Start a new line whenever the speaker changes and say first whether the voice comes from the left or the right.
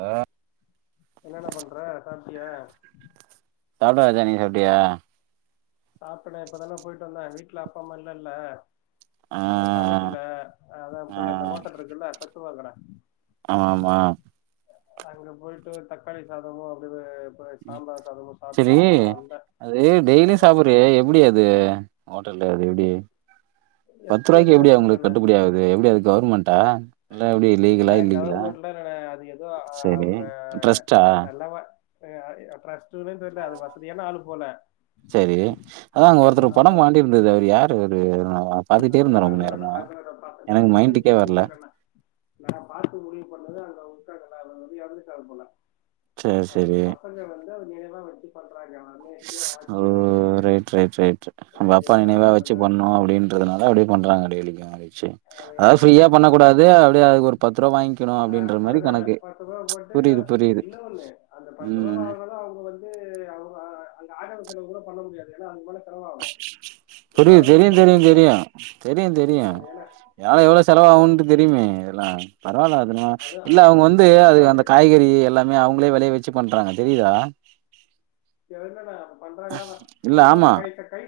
right: ஆஹ்
left: டியா
right: சாப்டே ராஜா நீ சாப்ட்டியா
left: சாப்பிட இப்பதான்டா போயிட்டு வந்தே வீட்டுல அப்பா அம்மா இல்லல்ல
right: ஆ
left: அதா சமைக்கல அதா
right: ஆ
left: போய் அந்த ஹோட்டல் இருக்குல்ல பத் பத்துருவாக்கட
right: ஆமா ஆமா
left: அங்க போயிட்டு தக்காளி சாதமு அப்டியே இப்ப சாம்பார் சாதமு சாப்ட்டு
right: செரி
left: இப்பதா வந்தே
right: அது டெய்லி சாப்பிடுறியே எப்டி அது ஹோட்டல்ல அது எப்டி பத்து ரூவாய்க்கு
left: அதுலா
right: எப்டி அவங்களுக்கு
left: புரிலண்ணே
right: கட்டுப்படி ஆகுது எப்டி அது கவர்மெண்ட் டா இல்ல எப்டி லீகலா
left: ஏன்னா
right: இல்லீகலா
left: கவர்மெண்ட்ல அது
right: செரி
left: அவங்க
right: ட்ரஸ்ட்டா
left: நல்லவ அ ட்ரஸ்டுனு தெரில அது வசதியான ஆளு போல
right: செரி அதா அங்க ஒருத்தர்
left: அவனு
right: படம் மாட்டிருந்தது அவரு யா ஒரு
left: அதா அது அத அது அத ப நா
right: எனக்கு
left: வந்து
right: மைண்டுக்கே
left: வீட்டுக்கு
right: வரல
left: போய்ட்டேண்ணே நா பாத்து முடிவு பண்ணது அந்த [unintelligible] எறந்துட்டாருப் போல
right: சேர்
left: அது அந்த
right: செரி
left: பசங்க [unintelligible] பார்
right: ஓ ரைட் ரைட் ரைட் அவங் அப்பா
left: ஓகேவா
right: நினைவா வச்சு
left: அதனால
right: பண்ணோ அப்டின்னு துனால அப்டியே பண்றாங்க டெய்லிக்கு ஆள் வச்சு
left: அவன்
right: அதாவது ஃப்ரீயா பண்ணக்கூடாது அப்டியே அதுக்கு ஒரு பத்
left: அஹ் அதனால பத்து ரூபா போட்டு
right: புரியுது புரியுது
left: இன்ன ஒண்ணு அந்த பத்து ரூபா
right: ம்
left: ஆனாலு அவங்க வந்து அவங்க அங்க ஆடம்பர செலவு கூட பண்ண முடியது ஏன்னா அது மேல செலவாகும் சும்மா
right: புரியு
left: அது
right: தெரியு
left: மட்டும் வாங்கி
right: தெரியு
left: இருக்காங்க
right: தெரியு தெரியு தெரியு
left: ஏன்னா
right: ஏனா எவ்வளோ
left: அதுவும் அது
right: செலவாகுன்ட்டு தெரியுமே இதெல்லா [unintelligible]
left: அது
right: இல்ல அவங்க
left: அந்த
right: வந்து
left: இடத்த
right: அது
left: பாரு.
right: அந்த காய்கறி எல்லாமே அவங் [unintelligible] வெளைய வச்சு பண்றாங்க தெரியுதா
left: [unintelligible]
right: இல்ல
left: அதெல்லாம்
right: ஆமா
left: அவங்க கை கை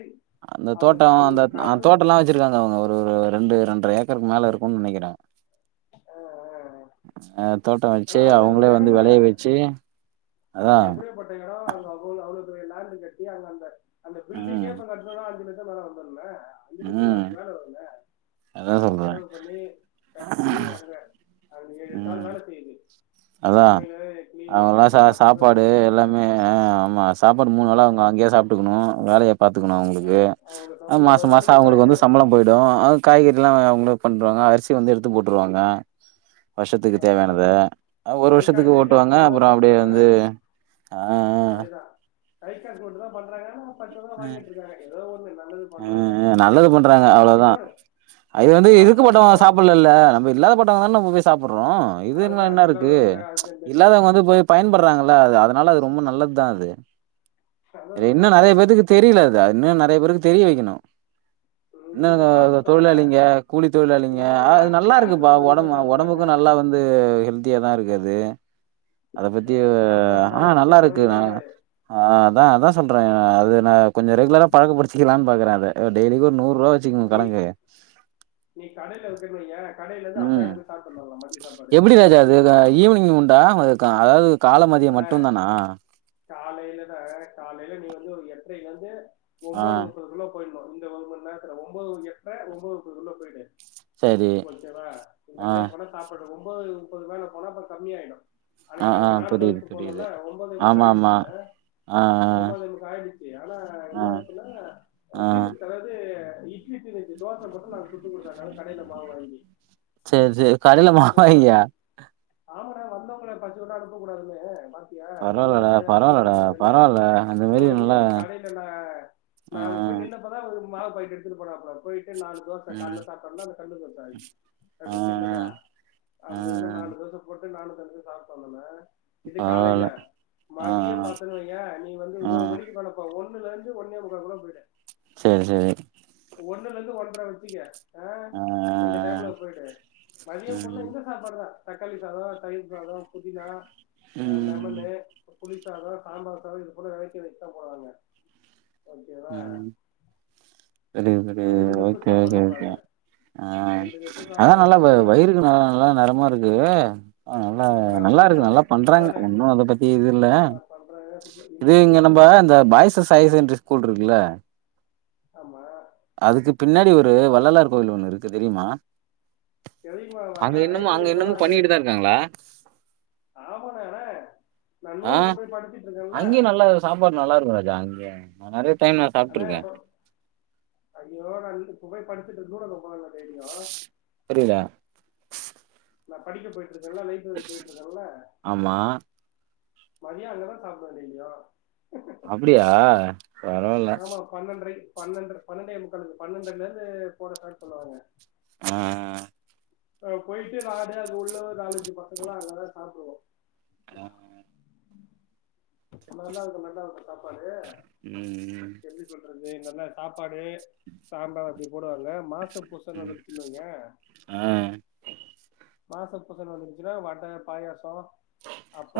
right: அந்த தோட்டோ
left: அவங்க
right: அந்த
left: அவங்களுக்கு
right: அந்த
left: காசும்
right: தோட்டல்லா வச்சிருக்காங்க அவங்க ஒருஒரு ரெண்டு ரெண்ட்ர ஏக்கருக்கு மேல இருக்குன்னு நெனைக்கிறே
left: ஆஹ்,
right: ஆஹ் தோட்டம்
left: ஆனா
right: வச்சு
left: அவ்வளவு
right: அவங்களே
left: பெரிய
right: வந்து
left: இடம்னா
right: வெலைய வச்சு அதா
left: அது எப்படியாப்பட்ட இடம் அங்க [unintelligible] கட்டி அங்க அந்த அந்த பில்டிங்கே
right: ம்
left: இப்ப கட்ணுனா அஞ்சு ல மல வந்துனும அஞ்சலச்சம்
right: ம்
left: அதுக மேல வந்த
right: அதா
left: அவ்ளே
right: சொல்றே
left: செலவு பண்ணி கட்டி அங்க அதுல ஏழு எட்டால் வேல செய்து
right: அதுதா அவ்ங்கலா ச
left: அப்படின்னு பத்து பேர்
right: சாப்பாடு
left: வேலை செய்றாங்க
right: எல்லாமே ஆஹ் ஆமா சாப்பாடு மூண் வேள அவுங்க அங்யே சாப்பிட்டக்கணு வேலய பாத் துகணு
left: அஹ்
right: அவுங்ளுக்கு
left: அவங்க சம்பளம்
right: மாச
left: ஒரு
right: மாச
left: நாளைக்கு எப்படி
right: அவுங்களுக்கு
left: ஐநூறு
right: வந்து சம்பள போய்டு ஆ காய்கற் இதலா அவ்ங்ளோ பண்றாங்க அரிசி வந்து எடுத்து போட்டுருவாங்க வர்ஷத்துக்கு
left: அவ்வளவுதான்.
right: தேவயானத ஒரு
left: கை கா
right: வர்ஷத்துக்கு
left: கை காசு
right: ஓட்டுவாங்க
left: போட்டு தான்
right: அப்புறோ அப்டியே
left: பண்றாங்க
right: வந்து ஆஹ் ஆஹ்
left: கைக்கா போட்டு தா பண்றாங்கனா பண்றாங்க
right: உம் உஹ் நல்லது பண்றாங்க
left: சாப்பா
right: அவ்ளதுதா
left: இன்னொரு
right: இது வந்து இதுக்கு
left: சாப்பாடு
right: பட்டவ
left: குவாலிட்டி
right: சாப்புலல்ல நம்ப இல்லாத பட்டவ தான போய் சாப் புடுறோ இது என்ன
left: அதுதான்
right: என்னா ருக்கு
left: இல்லாதவங்க அது இந்த
right: இல்லாதவங்க வந்து போய் பயன்படுறாங்கள அதனால அது ரொம்ப நல்ல தா அது
left: அதான சொல்ற
right: தெரியி லது இன்னு நறய பேருக்கு தெரிய வக்கணு
left: ம்,
right: என்ன
left: இல்ல சாப்பிட்டோம் ஆனா
right: தொழிலாளிங்க கூலி தொழிலாளிங்க
left: என்னன்னா
right: அது
left: யார்
right: நல்லா
left: யாருக்கு
right: ருக்குப்பா
left: நம்ம அதிகமா
right: ஒடம்பு
left: சாப்பிடுறாங்க
right: ஒடம்புக்கு நல்லா வந்து ஹெல்த்தியா தா ருக்கு அ து அத பத்தி
left: அஹ் சாப்பாடுனா
right: ஆஹ்
left: எந்த
right: நல்லா ருக்கு
left: குறையுமே
right: நா
left: கிடையாது
right: ஆஹ் அதா அதா சொல்றே அது அ கொஞ்சோ ரெகுலரா பழக்க படிச்திக்கலா பாக்றே அத டெய்லிகு ஒரு நூர்ருவா வச்சிங்
left: நீ
right: கணக்கு
left: நீ கடைல ருக்கண் வைய கடைல ருந்து அப்டியே
right: ம்
left: அங்க சாப்பிடட்டு வரலா மத்த சாப்பாடு
right: எப்டி ராஜா
left: சப்போஸ்
right: அது
left: வீட்டுக்கு வ போதுதா
right: ஈவினிங் உண்டா அது க அதாவது கால மதிய
left: அனா
right: மட்டு தானா
left: காலைலதா காலைல நீ து எட்ரைலந்து
right: ஆ
left: ஒம்போது முப்பது குள்ள போயிடுணு இந்த ஒரு மண் நேரத்ல ஒம்போது எடர ஒம்போது குள்ள போய்டு
right: சரி
left: ஓகேவா இந்த
right: ஆ
left: டைம் போனா சாப்புடவு ஒம்போது முப்பது மேல போனா அப்ப கம்மியாயிடு
right: ஆஹ் ஆஹ் புரிது
left: போணுண்ண ஒம்போதே முக்காஆயிடுச்சிண்ணே
right: ஆ
left: ஒம்போதேமுக்கா ஆயிடுச்சி ஆனா
right: ஆ
left: என்னாச்சினா
right: ஆ ஆ
left: செலது இட்லிக்கி நேத்தி தோச மட்டு நா சுட்டு குடுத்த கடைல மாவு வாங்கி
right: சேர் சேவ் காலேல
left: வந்தேன்
right: வாய்யா
left: ஆமாடா வந்தவுங்ள்ள பசியோட அனுப்பக் கூடாதுனு பா யா வந்தன
right: பரவால்லடா
left: கடைய வெச்சுகட
right: பரவால்லடா
left: கூடதுன்னு
right: பரவால்ல அந்த மாரி
left: போயி
right: நல்லா
left: கடில ந
right: ஆ
left: நா போய் நின்னப்பதா மாவு பாயட் எடுத்துட்டு போனப் பார் போயிட் ட்டு நால் தோச கால்ல
right: ம்
left: சாப்ட்டோல்ல் அந்த கல்லு தோச
right: ஆ
left: அப்டி சின்னதா
right: ஆ ஆ
left: அந்த இதுல நாலு தோச போட் ப்டே தம்பியு சாப்ட்டு வந்தோன இது காலையில
right: பரவால்ல ஆ
left: மதியோ
right: ஆ
left: பாத்தோன்வய்யே நீ வந்து
right: ஆ
left: ஒம்போது மணிக்கு மேல இப்ப ஒன் மூணுலேந்து ஒன்னே முக்காக்குல்ல பொய்ட்டே
right: சேர் சேரி
left: ஒன்னுலேந்து ஒன்ற வெச்சிக்க ஆஹ்
right: ஆ
left: இந்த டைமுல்ல போயிட்டு மதிய புல்ல
right: ம்
left: இந்த சாப்பாடுதா தக்காளி சாதோ தயிர் சாதோ புதினா அ
right: ம்
left: லெமனு புளி சாதோ சாம்பார் சாதோ இது போல வெரட்டி ரைஸ்தா போட்றாங்க ஓக்கேவா
right: செரி செரி ஓக்கே ஓக்கே ஓகே அ
left: ரெண்டு கப்பு
right: அதா
left: சாப்பாடு
right: நல்லா வ
left: வைப்பாங்க
right: வயிறுக்கு ந நல்லா நரமாருக்கு அ அ அல்லா
left: இப்ப நான் ரெண்டு
right: நல்லாருக்கு
left: சாப்பாடு
right: நல்லா பண்றாங்க
left: அதானே
right: ஒன்னு அத பத்தி இதுல்ல
left: நல்லா பண்றாங்க
right: இது இங்க
left: இன்னொன்னு
right: நம்ப அந்த பாய்ஸு ஹை செகன்ட்ரிஸ் கூல்ருக்குல்ல
left: ஆமா
right: அதுக்கு பின்னாடி ஒரு து வள்ளலார் கோயிலு ஒண்ணு இருக்கு தெரியுமா
left: தெரியுமாவா
right: அங்க
left: நா
right: இன்னமும்
left: லைபெரிக் போனா
right: இன்னமும்
left: அங்க
right: பண்ணிக்கிட்டு தான் இருக்காங்களா?
left: ஆமானெ அனே நா
right: ஆ
left: நூலகோ போய் படிச்சுட்ருந்தேல
right: அங்கேயும் நா நெறை
left: அனே சொல் ஐயோ நா வீட்டுக் [unintelligible] படுத்துட்டு நூலல்ல ஒக்காருவே
right: புரியலா
left: நா படிக்க போயிட் இதுக் நல்லா லைஃப் இருக் பேயிட்ருக்கல்ல
right: ஆமா.
left: மதியோ அங்கதா சாப்டுவே டெய்லியு
right: அப்புடியா
left: ஆமா பன்னெண்ட்ரை பன்னெண்ர பன்னெண்டே முக்காலுக்கு பன்னெண்டர்லேந்து போட சாப் சொல்லுவாங்க
right: ஆஹ்
left: போயிட்டு நாடு அது உள்ள ஒரு ஆலு. தி பாத்துக்கலா அதனால சாப்புடுவோ.
right: ஆ.
left: முன்ன தெல்லா இந்த மாரி தா இருக்கு சாப்பாடு
right: ம்,
left: கேள்வி பட்டுருக். அது நல்லா சாப். ப்பாடு சாம்பார். டி போடுவால.
right: ம் ஆ.
left: மாச பூசோன் வந்துருச்சுன்னா வட பாயாசோ.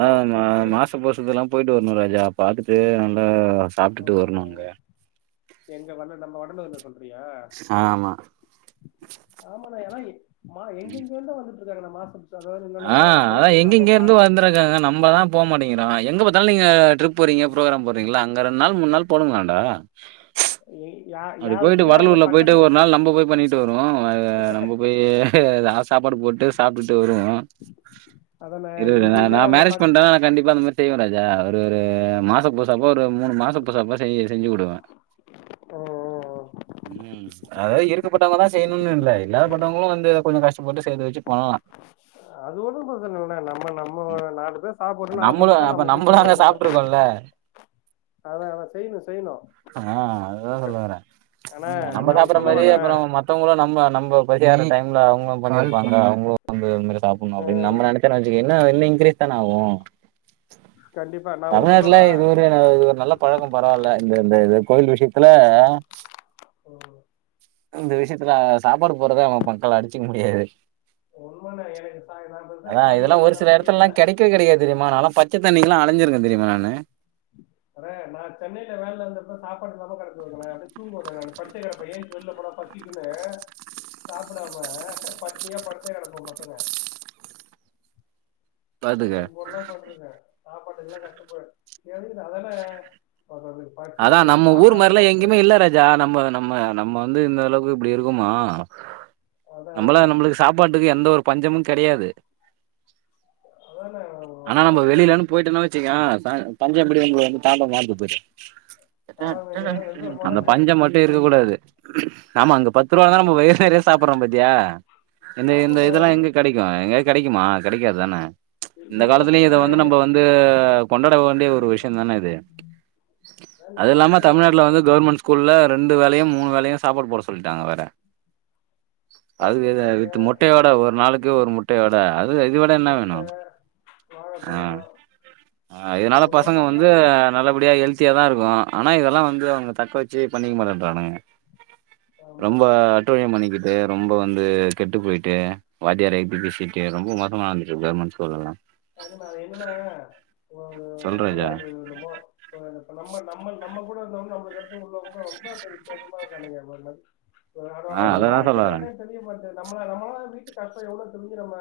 right: ஆமா மாச [unintelligible] எல்லா போயிட்டு வரணு ராஜா. பாத்துட்டு அந்த. சாப்டுட்டு வரணுங்க.
left: அஹ் எங்க வந்து நம்ம ஒடனே. [unintelligible] சொல்றியா
right: ஆமா.
left: ஆமானா ஏனா மா எங்கெங்கேயோ இருந்தோ வந்துரு. [unintelligible] மாசம்.
right: ஆ அதா எங்கெங்கேயோ இருந்து வந்துருக்காங்க நம்ப தா. போ மாட்டங்கிறா எங்க பத்தாலு நீங்க ட்ரிப் போறீங்க ப்ரோக்ராம் போறீங்களா அங்க ரெண்டு நாள் மூண் நாள் போடுங்களேன்டா.
left: யா-
right: அப்டி போயிட்டு
left: யாருக்குமே அவங்க
right: வடலூர்ல போயிட்டு
left: பக்கத்துல
right: ஒரு நாள் நம்ம போய் பண்ணிட்டு வருவோ ஆ நம்ம போய் ஆஸ். சாப்பாடு போட்டு சாப்ட்டு. டு வருவே
left: அதான
right: இரு நா
left: எங்கேயுமே
right: நா
left: அவங்க
right: மேரேஜ்
left: பாக்க
right: பண்டனா கண்டிப்பா அந்த மாரி. செய்வ ராஜா அவரு ஒரு மாச பூசப்போ ஒரு மூணு மாசோ பூசப்ப செய் செஞ்சு குடுவ.
left: ம்
right: ம் அதாவது இருக். இருக்கப் பட்டவங்க தா செய்யனுனு இல்ல இல்லாத பட்டவங்களும் வந்து கொஞ்சோ கஷ்டப்பட்டு சேத்து வச்சு. பண்ணலா.
left: அது ஒன்னு பிரச்சன இல்லன நம்ம நம்ம நாட்டுதா சாப்புடுன்னு
right: நம்மளு
left: ஆசப்பட்டா
right: அப்ப
left: நம்ம போய் செய்ய
right: நம்மளு அங்க
left: வேண்டியதா
right: சாப்ட்டுருக்கோல்ல
left: அதா அதா செய்யணு செய்யணு.
right: என்ன சொல்ல வர
left: ஆனா
right: நம்ம
left: நா ஒன்னு
right: சாப்பற மாரியே
left: சொல்லவாண்ணே
right: அப்புறோ மத்தவங்களு நம்ம நம்ப பசி. மதியான டைம்ல அவங். க பண்ணிருப்பாங்க அவங்கள வந்து அது சாப்புனு அப்படின்
left: ம்
right: நம்ம நெனச்சன் வச்சுக்கயே. இன்னு இன்க்ரீஸ்தான ஆவு.
left: கண்டிப்பா நா ஒன்னு
right: தமிழ்நாட்டுல
left: சொல்லவா
right: இது ஒரு இது ஒரு நல்ல பழக்கோ பரவால்ல இந்த. இந்த இது கோவில் விஷியோ. த்துல.
left: ஓஹோ.
right: அந்த விஷ்யத்துல சாப்பாடு போறத நம் [unintelligible] அடிச்சுக்க முடியாது
left: உண்மண்ணே எனக்கு சா நா பெருசா
right: அதா இதெல்லா
left: சாமியெல்லா
right: ஒரு சில
left: நம்பிக்க இல்ல
right: எடத்துல்லா கெடைக்கே கெடைக்காது தெரியுமா நால்லா ப ச்ச தண்ணிக்லா அலஞ்சிருக்கே தெரியுமா நானு
left: [unintelligible] நா சென்னைல வேலிலருந்தப்ப சாப்பாட்டு ப [unintelligible] [unintelligible] ஏன்ச்சு வெளில போனா பசிக்குன்னு சாப்புடாம பட்னியா படுத்தே கெடப்போ பசங்க
right: பாத்துக்க
left: அது போல்ல பண்ட்ருக்கே சாப்பாட்டுக்லா கஷ்டப்பட் [unintelligible] அதானே
right: அதா நம்ம ஊர் மார்லா எங்கெமே இல்ல ராஜா நம்ம நம்ம நம்ம வந்து இந்த அளவுக்கு இப்டி இருக்குமா
left: அதான்
right: நம்பளா
left: அதான்
right: நம்பளுக்கு சாப்பாட்டுக்கு எந்த ஒரு பஞ்சமு கெடயாது
left: அதானே ம-
right: ஆனா நம்ப
left: ம- அதான்
right: வெளிலனு
left: உங்க-
right: போயிட்டொனு வச்சுக்கே த தஞ்ச புடி உங்கள வந்து தாண்டவோ ஆடுது பரு
left: சாக வேண்டியதான் வெளில
right: அந்த
left: போனேண்ணே
right: பஞ்சம் மட்டு இருக்க
left: கஷ்ட-
right: கூடாது ஆமா அங்க பத்து ரூபாந்தா நம்ம
left: ம்.
right: வயிர் நெறைய சாப்புட்றோ பாத்தியா இந்த இந்த
left: ஆமாண்ணே
right: இதெல்லா எங்க
left: இன்னும்
right: கெடைக்கூ எங்கை கெடைக்குமா கெடைக்காது தானே
left: இ-
right: இந்த
left: இது
right: காலத்துலயு
left: மட்டும்
right: இத
left: இல்லைண்ணே
right: வந்து நம்ப வந்து கொண்டாட வண்டிய ஒரு
left: ம்,
right: விஷ்யந்தான இது
left: அதான் நல்ல
right: அதில்லாம
left: விஷயம்ண்ணே
right: தமிழ்நாட்ல
left: அம்மா
right: வந்து கவுர்மெண்ட் ஸ்கூல்ல ரெண்டு வேலையு மூணு வேலையு சாப்பாடு போட சொல்ட்டாங்க வேற
left: போட
right: அது வெ வ
left: சொல்லிட்டாங்க
right: வித் முட்டையோட
left: மு-
right: ஒரு நாளுக்கு ஒரு முட்டையோட அது இது விட என்ன வேணு
left: முட்டை
right: ஆ
left: வாழைப்பழம்
right: ஆ இதனால
left: எவ்வளோ
right: பசங்க வந்து
left: பண்றாங்கண்ணே
right: நல்லபடியா எல் தியா தா இருக்கூ ஆனா இதெல்லா வந்து அவுங்க தக்க வெச்சு பண்ணிக மாட்டின்றானுங்க
left: ஆமா
right: ரொம்ப அட்டூழியம் பண்ணிக்கிட்டு ரொம்ப வந்து கெட்டு போயிட்டு வாத்தியாரே இப்டி பேசிட்டு ரொம்ப மோசமாருந்துட்ருக் கவர்மெண்ட் ஸ்கூலல்லா
left: அ என்னன்னா அது என்னன்னா [unintelligible]
right: சொல் ராஜா.
left: ப நம்ம நம்மள் நம்ம கூடருந்தவுங்க நம்மளுக்கடுத்து உள்ளவுங்க ரொம்ப பேர் வித்தியாசமாருக்கானுங்க [unintelligible] ப்ப [unintelligible]
right: ஆ
left: அவுங்ளுக்
right: அததான் சொல்ல
left: வாழ்க்கனா
right: வரேன்.
left: என்னன் தெரிய மாட்டே நம்ம நம்மளா வீட்டு கஷ்டொ எவ்ளோ தெருஞ்சு நம்ம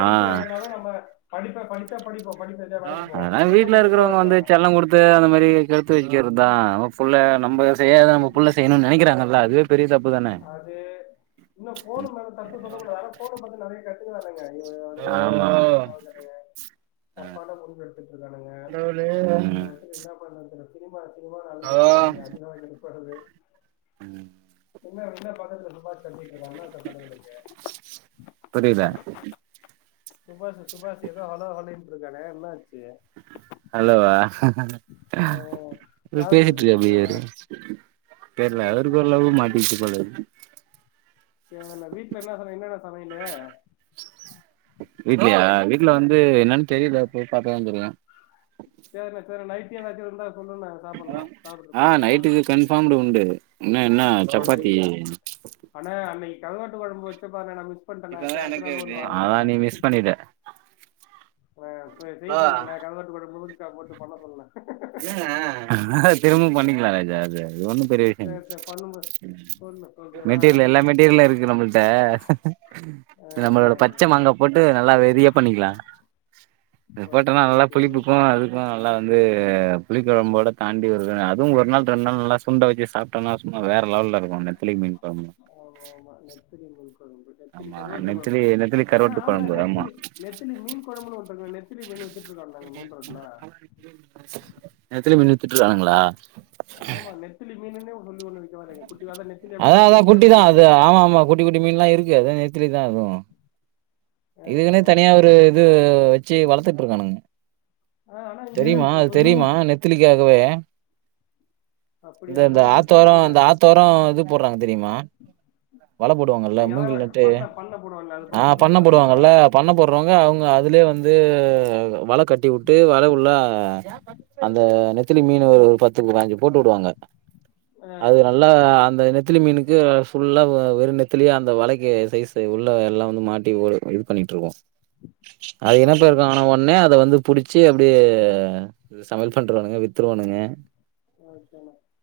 right: ஆ
left: ஏறலனாலு நம்ம படிப்ப படிச்சா படிப்போ
right: ஆ அததா வீட்ல இருக்குறவுங்க வந்து செல்லங்குடுத்து அந்த மாரி கெடுத்து வக்கிறத்தா நம்ப ஃபுள்ள நம்ப செய்யாத நம்ம புள்ள செய்யணுன் நெனக்கிறாங்கல்ல அதுவே பெரிய தப்பு தான
left: அது இன்னு ஃபோனு மேல தப்பு சொல்ல கூடாது அதா ஃபோன பத்தி நெறய க [unintelligible] [unintelligible]
right: ஆமா
left: ரொம்ப தப்பா இருக்கானுங்க
right: ஆ
left: தப்பான முடிவு எடுத்துட்ருக்கானுங்க எங்க
right: ம்
left: [unintelligible] என்ன பண்ண [unintelligible] [unintelligible] அழுதிட்ருக்கானுக அதனால. படுது
right: ம்.
left: என்ன என்ன பத்தத்துல சுபாஷ் கண்டிட்டு இருக்காங்க. [unintelligible]
right: புரியல.
left: சுபாஷ். சுபாஷ் ஏதோ ஹலோ ஹலின் சொல்லு [unintelligible] என்ன ஆச்சு.
right: அலோவா.
left: அஹ யாருகூட
right: பேசிட்ருக்காப்டி
left: பேசிட்டு இருக்கா
right: இவரு தெர்ல
left: ஓகே
right: அவருக்கு ஒரு
left: ஓகே
right: லவ் மாட்டிக்கிச்சு
left: ஓகே.
right: போல
left: சேரினா வீட்டுல என்ன என்னண்ண சமையலு.
right: வீட்லயா வீட்ல வந் து என்னன்னு தெரியல போய் பாத்தாதா தெரியூ
left: சேரினா சேரி நைட்டி எதாச்சு இருந்தா. சொல்லுண்ணே சாப்புட்லா
right: ஆஹ்
left: சாப்புட்றதுக்கு
right: நைட்டுக்கு கன்ஃபார்ம்டு உண்டு இன்ன என்ன
left: எதை
right: சப்பாத்தி
left: முட்டை கொழம்பு வச்சு பாருண்ண.
right: இப்பதான் எனக்கு இருக்கு அதான் நீ மிஸ் பண்ணிட்ட.
left: ஆஹ செய்ய சொல்லுண்ண கருவாட்டு குழம்பு. [unintelligible] போட்டு பண்ண சொல்லுண்ண
right: திரும்பவு பண்ணிக்கலா ராஜா அ அது ஒண்ணூ. பெரிய விஷயம்.
left: சரி சரி பண்ணும்போது சொல்லு ஓகேவா
right: மெட்டீரியல் எல்லா மெட்டீரியலும் இருக்கு நம்மள்ட்ட
left: ஆ,
right: நம்மளோட பச்ச மாங்கா போட்டு நல்லா வெறியா பண்ணிக்கலாம். இது
left: ஓகே
right: போட்டோனா நல்லா
left: ஓகே ஓகே
right: புளிப்புக்கும் அதுக்கும் நல்லா வந்து புளிக்கொழம்போட தாண்டி ஒரு அதுவூ ஒரு நாள் ரெண்டு நாள் நல்லா சுண்ட வெச்சு சாப்பிட்டம்னா சும்மா வேற ளெவல்ல இருக்கூ.
left: ஆமாம்மா நெத்திலி மீன். நெத்திலி
right: ஆமா
left: கருவாட்டு
right: நெத்திலி
left: குழம்பு
right: நெத்திலி
left: ஆனா
right: கருவாட்டு
left: ஆமனா
right: கொழம்பு ஆமா
left: நெத்திலி நெத்திலி மீன் குழம்புன்னு ஒருத்தர் நெத்திலி மீன் வித்துட்டுருக்கானுக மீன்
right: நெத்திலி மீன் வித்துட்ருக்கானுங்களா
left: [unintelligible] ஆமா நெத்திலி மீனுனே சொல்லி ஒண்ணு விக்க வர்றாங்க.
right: அதா அதா குட்டிதா அது ஆமா ஆமா குட்டி குட்டி மீன் எல்லா இருக்கூ அதே நெத்திலி இரு இதாகூ
left: ஆ, ஆ,
right: இதுக்குனே தனியா
left: ஆ.
right: ஒரு இது வெச். வெச்சு வளத்துட்டு இருக்கானுங்க.
left: ஆ ஆனா இங்க
right: தெரியுமா
left: இப்ப
right: அது
left: புதுசா
right: தெரியுமா
left: ஓட்டல
right: நெத்திலிக்காகவே.
left: அப்படி
right: இந்த அந்த
left: அதனால
right: இந்த
left: பிசினஸ்
right: ஆத்தோரோ
left: புரியல
right: இந்த ஆத்தோரோ இது. போடுறாங்க தெரியுமா வலை போடுவாங்கல்ல
left: இது
right: மூங்கில்
left: எவன்
right: நட்டு
left: பண்ண பண்ண போடுவான்ல அது போல
right: ஆஹ
left: போட்டு
right: பண்ண
left: உடைக்குவானுங்களா
right: போடுவாங்கல்ல பண்ண போடுறவங்க அவுங்க
left: ஆ
right: அதுலயே வந்து வல கட்டி விட்டு வலவுள்ள அந்த நெத். நெத்திலி மீன ஒரு பத்துக்கு வாங்கி போட்டு விடுவாங்க. அது நல்லா அந்த [unintelligible] மீனுக்கு ஃபுல்லா வெறு நெத்திலேயே அந் ந்த வலைக்கி சைஸ் உள்ள எல்லா வந்து மாட்டி இது பண்ணிட் ருக்கு அது என்ன
left: சரிண்ணே
right: போயிருக்ககனா
left: சரிண்ணே
right: உட்னே அத வந்து புடிச்சு அப்படியே சமையல் பண்றவானுங்க வி்த்றுவானுங்க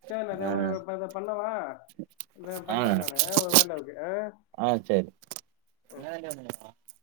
left: செர்ண்ண இத ப்பா பண்ணவா இதோ
right: ஆ,
left: பண்றே நானூ ஒரு வேலருக்கு ஆ
right: ஆ சரி [unintelligible]